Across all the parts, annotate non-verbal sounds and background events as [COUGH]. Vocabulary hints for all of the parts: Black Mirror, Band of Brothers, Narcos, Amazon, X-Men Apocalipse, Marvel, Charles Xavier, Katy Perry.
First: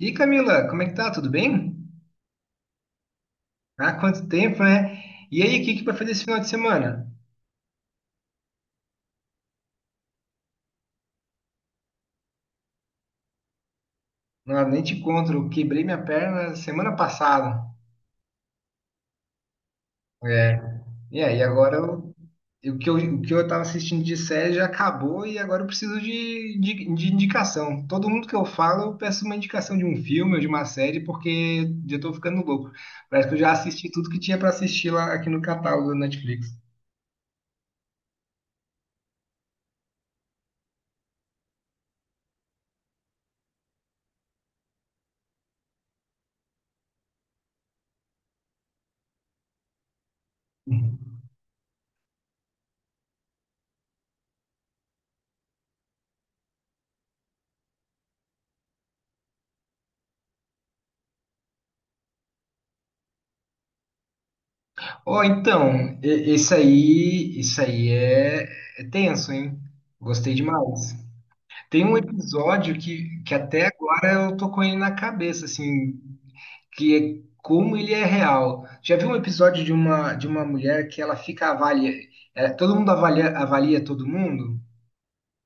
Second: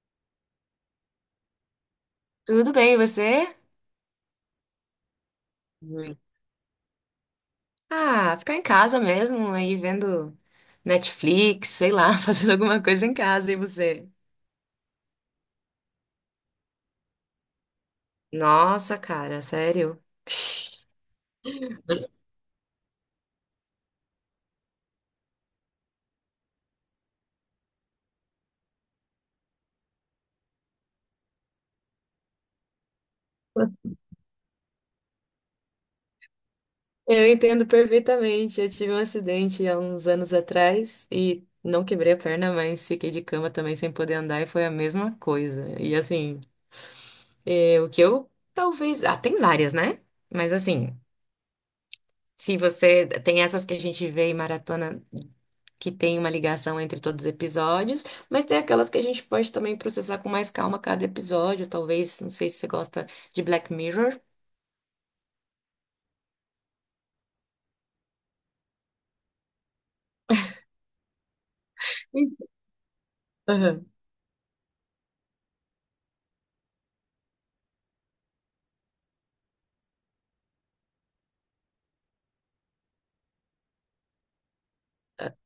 E Camila, como é que tá? Tudo bem? Tudo bem, e você? Ah, quanto tempo, né? E aí, o que que vai fazer Ui. esse final de semana? Ah, ficar em casa mesmo, aí vendo Netflix, sei lá, [LAUGHS] fazendo alguma coisa em casa, e você? Não, nem te conto, eu quebrei minha perna semana passada. Nossa, cara, sério? [LAUGHS] É. E aí, agora eu, mas- o que eu tava assistindo de série já acabou e agora eu preciso de indicação. Todo mundo que eu falo, eu peço uma indicação de um filme ou de uma série, porque eu já tô ficando louco. Parece que eu já assisti tudo que tinha pra assistir lá aqui no catálogo da Netflix. Eu entendo perfeitamente. Eu tive um acidente há uns anos atrás e não quebrei a perna, mas fiquei de cama também sem poder andar e foi a mesma coisa. E assim, é, o que eu talvez. Ah, tem várias, né? Mas assim, se você tem essas que a gente vê em maratona. Que tem uma ligação entre todos os episódios, mas tem aquelas que a gente pode também processar com mais calma cada episódio, talvez, não sei se você gosta de Black Mirror. Ó, então, e- esse aí, isso aí é, é tenso, hein? Gostei demais. Tem um Sim. episódio que até Aham, agora eu tô com ele na cabeça, assim, que é como ele é real. Já vi um episódio de uma mulher que ela fica avalia, todo mundo avalia, avalia todo mundo?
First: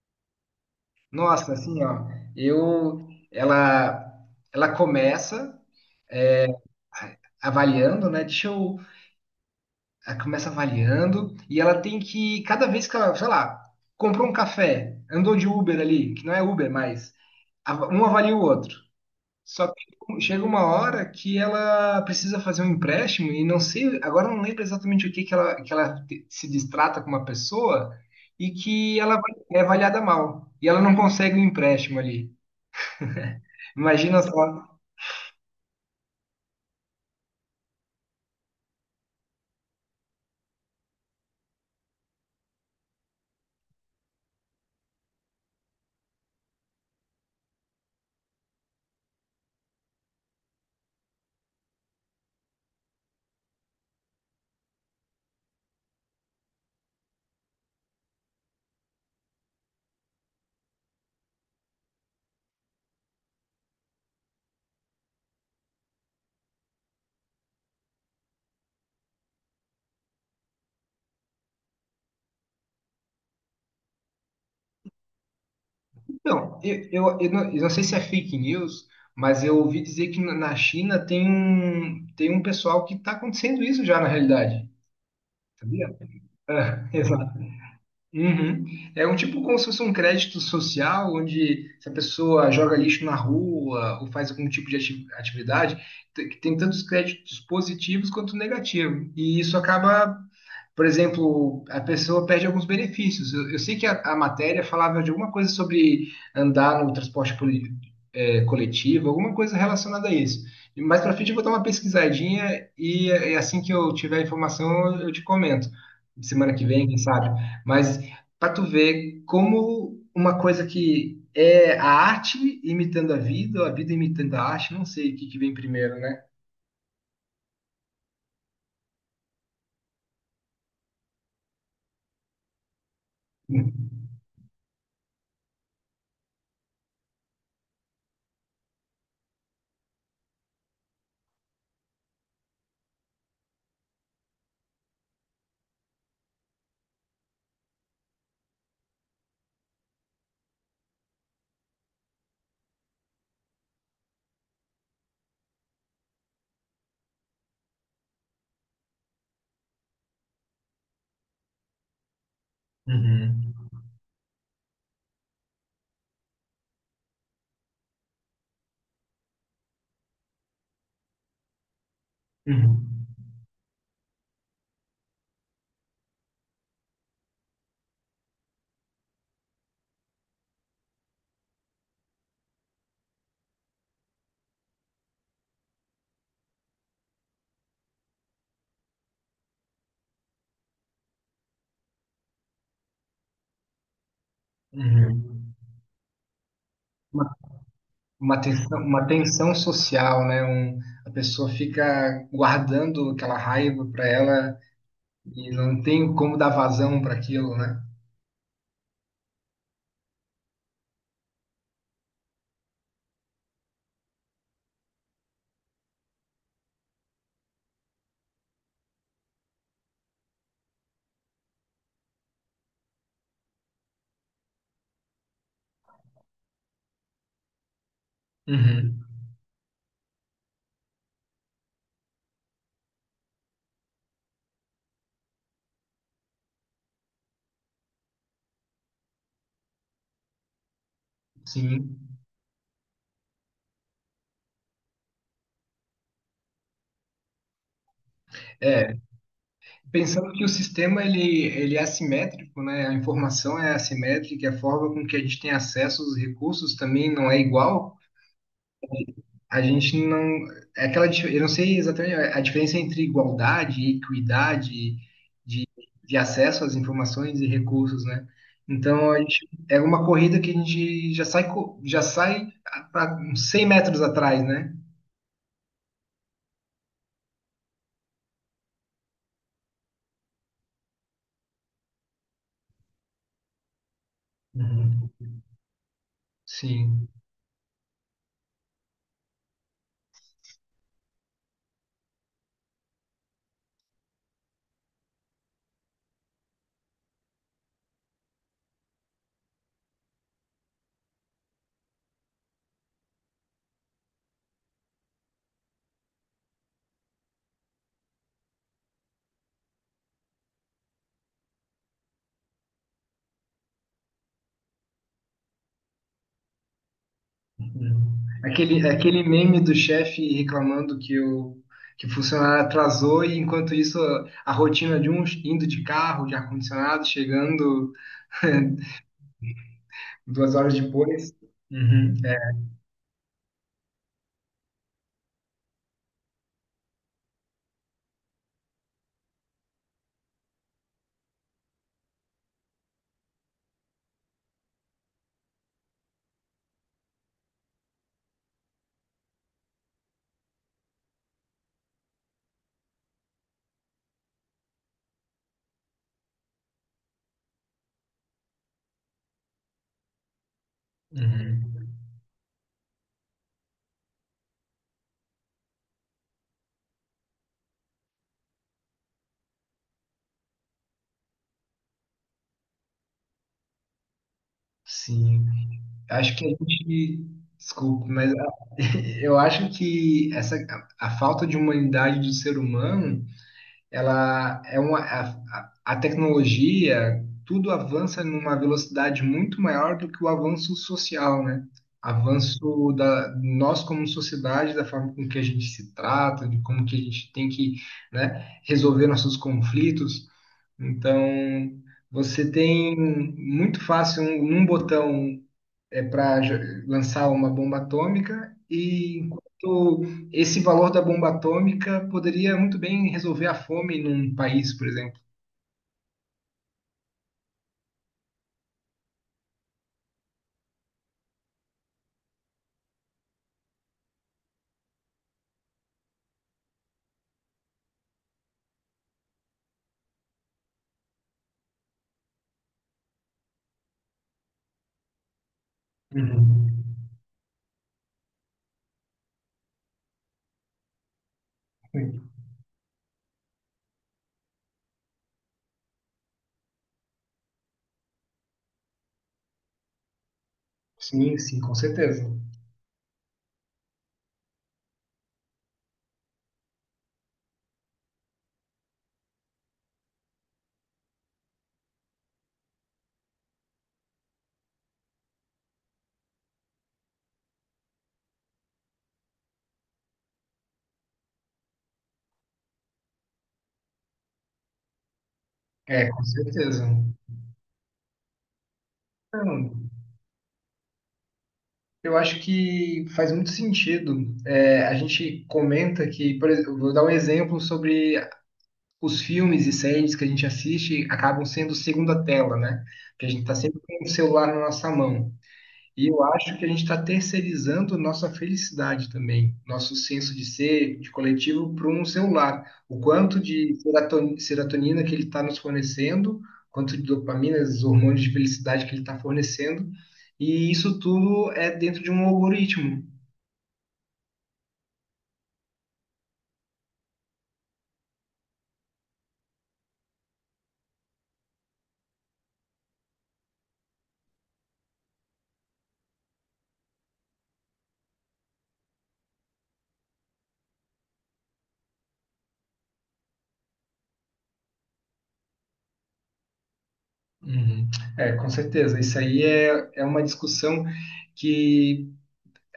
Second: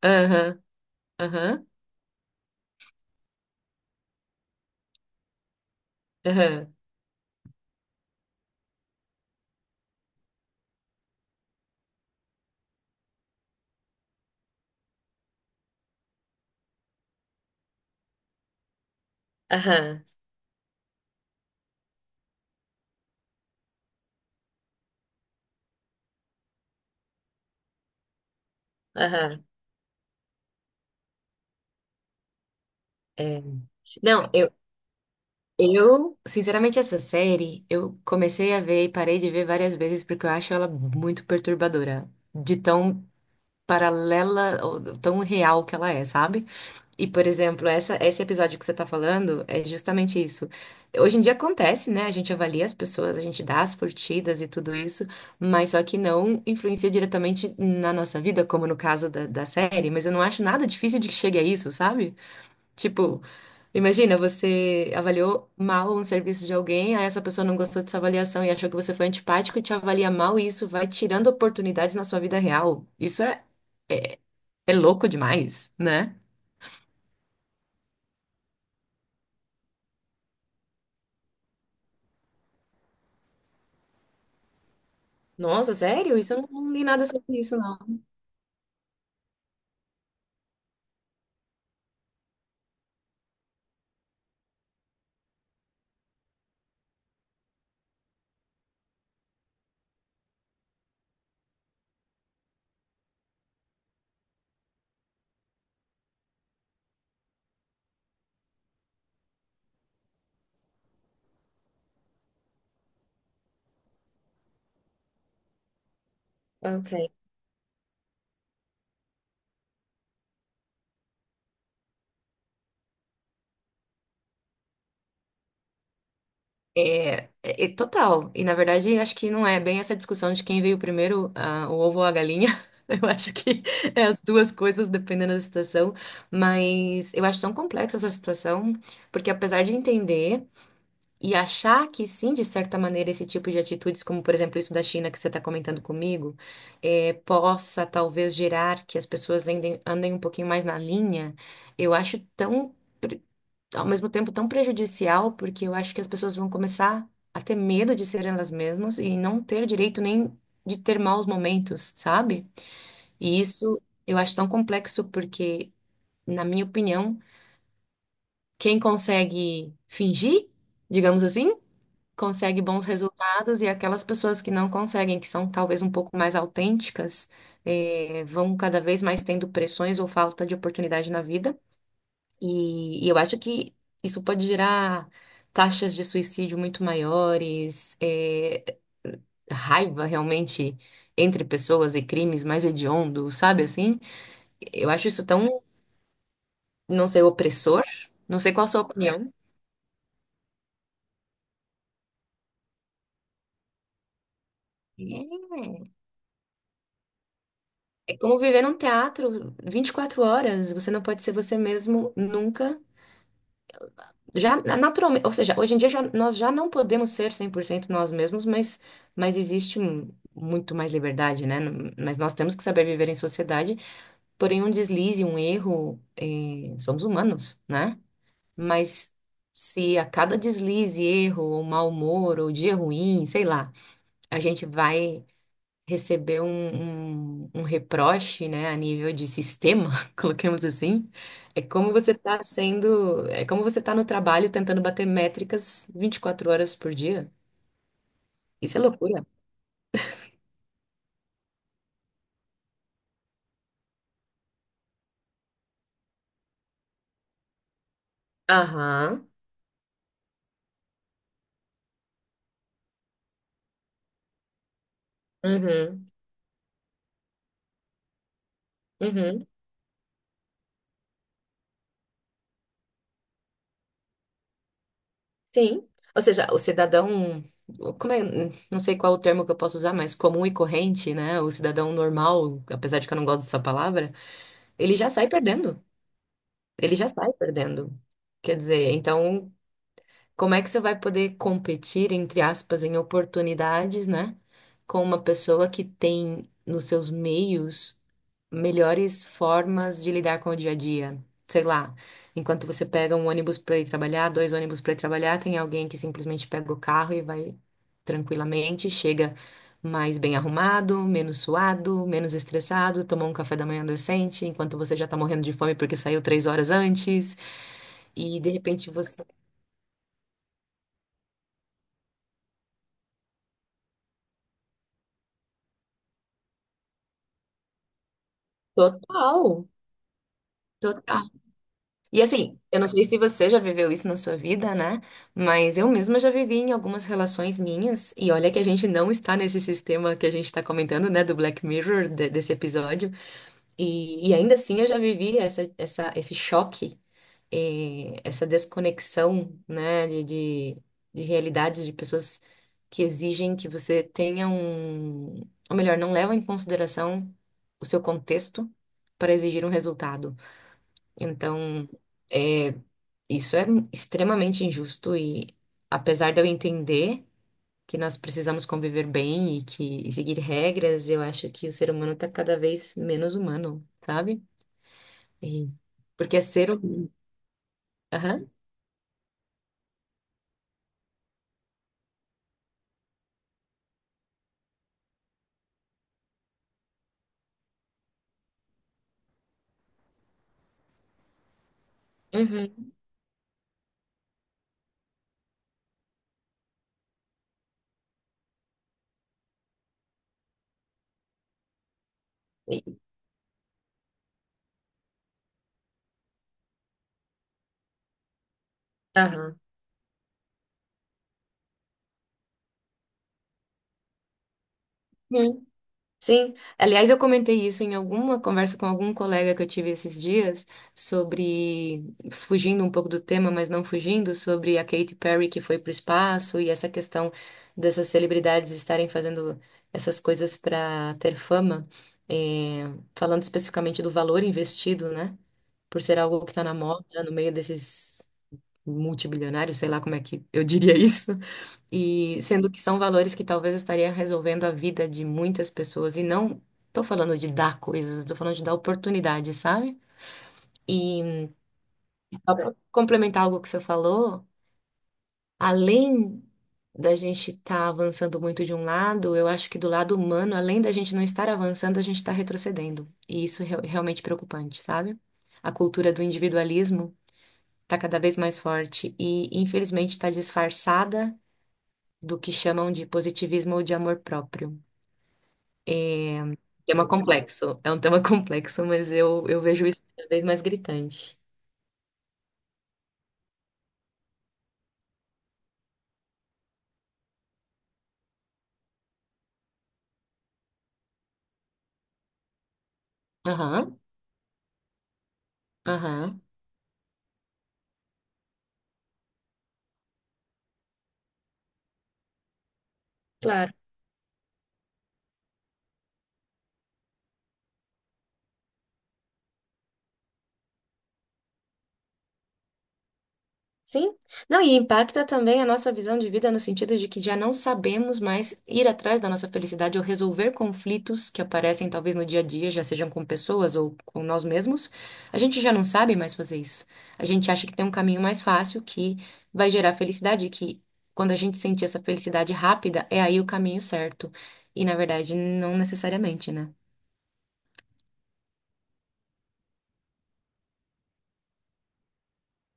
aham, Nossa, aham, assim, ó, eu, ela começa aham, avaliando, né? Deixa eu. Ela começa avaliando e ela tem que, cada vez que ela, sei lá, comprou um café, andou de Uber ali, que não é Uber mais, um avalia o outro. Só aham, que chega uma hora que ela precisa fazer um empréstimo e não sei, agora eu não lembro exatamente o que que ela, se distrata com uma pessoa e aham. é avaliada mal. E ela não consegue o empréstimo ali. É. Imagina Não, eu, só. eu, sinceramente, essa série eu comecei a ver e parei de ver várias vezes porque eu acho ela muito perturbadora, de tão paralela, ou tão real que ela é, sabe? E, por exemplo, esse episódio que você está falando é justamente isso. Hoje em dia acontece, né? A gente avalia as pessoas, a gente dá as curtidas e tudo isso, mas só que não influencia diretamente na nossa vida, como no caso da série. Mas eu não acho nada difícil de que chegue a isso, sabe? Tipo, imagina, você avaliou mal um serviço de alguém, aí essa pessoa não gostou dessa avaliação e achou que você foi antipático e te avalia mal, e isso vai tirando oportunidades na sua vida real. Isso é louco demais, né? Então, eu não sei se é fake news, mas eu ouvi dizer que na China tem um pessoal que está acontecendo isso já na realidade, Nossa, sabia? sério? Isso eu não li É, [LAUGHS] nada sobre exato. isso, não. Uhum. É um tipo como se fosse um crédito social, onde se a pessoa joga lixo na rua ou faz algum tipo de atividade, que tem tantos créditos positivos quanto negativos. E isso acaba, por exemplo, a pessoa perde alguns benefícios. Eu sei que a matéria falava de alguma coisa sobre andar no transporte é, coletivo, alguma coisa relacionada a isso. E mais para frente eu vou dar uma pesquisadinha e, é, assim que eu tiver a informação eu te comento. Semana que vem, quem Ok. sabe. Mas para tu ver como uma coisa que é a arte imitando a vida, ou a vida imitando a arte, não sei o que que vem primeiro, né? É, é total. E na verdade, acho que não é bem essa discussão de quem veio primeiro, o ovo ou a galinha. [LAUGHS] Eu acho que é Uhum, as duas coisas, dependendo da situação. Mas eu acho tão complexa essa situação, porque apesar de entender e achar que sim, de certa maneira, esse tipo de atitudes, como por exemplo isso da China que você está comentando comigo, é, possa talvez gerar que as pessoas andem, andem um pouquinho mais na linha, eu acho tão. Ao mesmo tempo tão prejudicial, porque eu acho que as pessoas vão começar a ter medo de ser elas mesmas e não ter direito nem de ter maus momentos, sabe? E isso eu acho tão complexo porque, na minha opinião, quem consegue fingir, digamos assim, consegue bons uhum, resultados e aquelas pessoas que não conseguem, que são talvez um pouco mais autênticas, vão cada vez mais tendo pressões ou falta de oportunidade na vida. E eu acho que isso pode gerar taxas de suicídio muito maiores, é, raiva realmente entre pessoas e crimes mais hediondos, sabe assim? Eu acho isso uhum. tão, não sei, opressor. Não Uma sei qual a tensão, sua uma opinião. tensão social, né? Um, a pessoa fica guardando aquela raiva para ela e não É. tem como dar vazão para aquilo, né? É como viver num teatro 24 horas. Você não pode ser você mesmo nunca. Já naturalmente, ou seja, hoje em dia nós já não podemos ser 100% nós mesmos, mas, existe muito mais liberdade, né? Mas nós temos que saber viver em sociedade, porém um deslize, um erro, somos humanos, né? Uhum. Mas se a cada deslize, erro, ou mau humor, ou dia ruim, sei lá, a gente vai recebeu um reproche, né, a nível de sistema, [LAUGHS] coloquemos assim, é como você Sim. está sendo, é como você está no trabalho tentando bater métricas 24 horas por dia. Isso é É, loucura. pensando que o sistema ele é assimétrico, né? A informação é assimétrica, a forma com que a gente tem acesso aos recursos também não é igual. Aham. A gente não. É aquela, eu não sei exatamente a diferença entre igualdade e equidade de, Uhum. de acesso às informações e recursos, né? Então, a gente, Uhum. é uma corrida que a gente já sai para 100 metros atrás, né? Sim. Ou seja, o cidadão, como é, não sei qual o termo que eu posso usar, mas comum e corrente, né? O cidadão normal, apesar de que eu não gosto dessa palavra, ele já Uhum, sai perdendo. Ele já Sim, sai perdendo. Quer dizer, então, como é que você vai poder competir, entre aspas, em oportunidades, né? Com uma pessoa que tem nos seus meios melhores formas de lidar com o dia a dia? Sei lá, enquanto você pega um ônibus para ir trabalhar, dois ônibus para ir trabalhar, tem alguém que simplesmente pega o carro e vai tranquilamente, chega mais bem arrumado, menos suado, menos estressado, tomou um café da manhã decente, enquanto você já tá morrendo de fome porque saiu 3 horas antes, uhum. e de Aquele, repente aquele você. meme do chefe reclamando que o funcionário atrasou e, enquanto isso, a rotina de um indo de carro, de ar-condicionado, chegando [LAUGHS] Total. duas horas Total. depois, uhum, E é, assim, eu não sei se você já viveu isso na sua vida, né? Mas eu mesma já vivi em algumas relações minhas, e olha que a gente não está nesse sistema que a gente está comentando, né? Do Black Mirror, desse episódio. E ainda assim eu já vivi essa, essa, esse choque, essa desconexão, né? De realidades de pessoas que exigem que você tenha um. Ou melhor, não levam em consideração o seu contexto para exigir um resultado. Então. uhum. Isso é extremamente injusto e, apesar de eu entender que nós precisamos conviver bem e que e seguir regras, eu acho que o ser humano está cada vez menos humano, sabe? Sim. E- Acho Porque é que a ser humano. gente. Desculpa, mas Aham. [LAUGHS] Eu acho que essa, a falta de humanidade do ser humano ela é a tecnologia, tudo avança numa velocidade muito maior do que o avanço social, né? Uhum. Avanço da nós como sociedade, da forma com que a gente se trata, de como que a gente tem que, né, resolver nossos conflitos. Então, você E- tem muito fácil um, num botão para lançar uma bomba atômica e Aham. enquanto esse valor da bomba atômica poderia muito bem resolver a fome num país, por exemplo. Sim, aliás, eu comentei isso em alguma conversa com algum colega que eu tive esses dias sobre, fugindo um pouco do tema, mas não fugindo, sobre a Katy Perry que foi para o espaço e essa questão dessas celebridades estarem fazendo essas coisas para ter fama, eh, falando especificamente do valor investido, né? Por ser algo que está na Uhum. moda, no meio desses multibilionários, sei lá como é que eu diria [LAUGHS] isso. E sendo que são valores que talvez estaria resolvendo a vida de muitas pessoas. E não tô falando de dar coisas, tô falando de dar oportunidade, sabe? Sim, E sim, com certeza. só para complementar algo que você falou, além da gente estar avançando muito de um lado, eu acho que do lado humano, além da gente não estar avançando, a gente está retrocedendo. E isso é realmente preocupante, sabe? A cultura do individualismo está cada vez mais forte e, infelizmente, está disfarçada do que chamam de positivismo ou de amor próprio. É, com É, certeza. tema complexo. É um tema [LAUGHS] complexo, mas eu Então, vejo isso cada vez mais gritante. eu acho que faz muito sentido. É, a gente comenta que, por exemplo, vou dar um exemplo sobre os filmes e séries que a gente assiste acabam sendo segunda tela, né? Porque a gente está sempre Aham, com o celular na nossa mão. E eu aham. acho que a gente está terceirizando nossa felicidade também, nosso senso de ser, de coletivo, para um celular. O quanto Claro. de serotonina que ele está nos fornecendo, quanto de dopamina, os hormônios de felicidade que ele está fornecendo, e isso tudo é dentro de um algoritmo. Sim. Não, e impacta também a nossa visão de vida no sentido de que já não sabemos mais ir atrás da nossa felicidade ou resolver conflitos que aparecem talvez no dia a dia, já sejam com pessoas ou com nós mesmos. A gente já não sabe mais fazer isso. A gente acha que tem um caminho mais fácil que vai gerar felicidade, que quando a gente sentir essa felicidade rápida, é aí o caminho certo. E na verdade, não necessariamente, né? Uhum. É, com certeza. Isso aí é, é uma discussão que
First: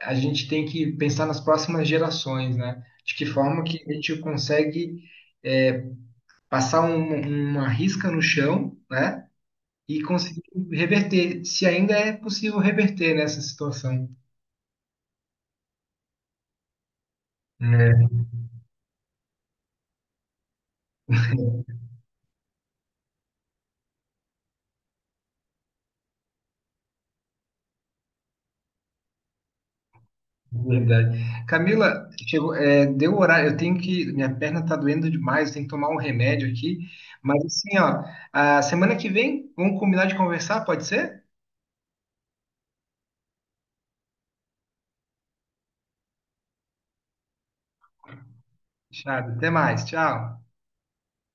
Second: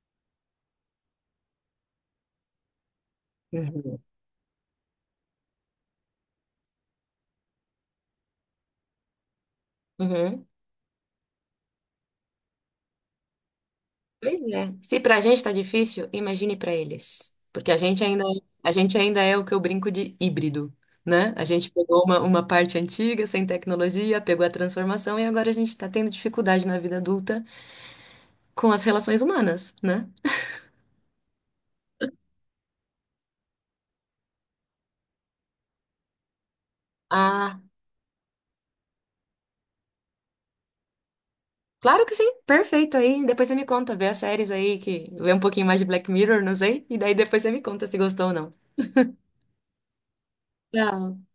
a gente tem que pensar nas próximas gerações, né? De que forma que a Uhum. gente consegue é, passar uma risca no chão, né? E conseguir Uhum. reverter, se ainda é possível reverter nessa situação. Pois é. Se pra gente tá difícil, imagine pra eles. Porque a gente É, ainda, a gente ainda é o que eu brinco de híbrido, né? A gente [LAUGHS] pegou uma parte antiga, sem tecnologia, pegou a transformação e agora a gente está tendo dificuldade na vida adulta com as relações humanas, né? verdade. Camila, chegou, é, deu o horário, eu tenho que, minha perna tá doendo demais, eu tenho que tomar um remédio aqui, mas Ah, assim, ó, a semana que vem, vamos combinar de conversar, pode ser? claro que sim. Perfeito aí. Depois você me conta, vê as séries aí que vê um pouquinho mais de Black Mirror, não sei, e daí depois você me conta se gostou ou não. Fechado, até mais, tchau. Tchau.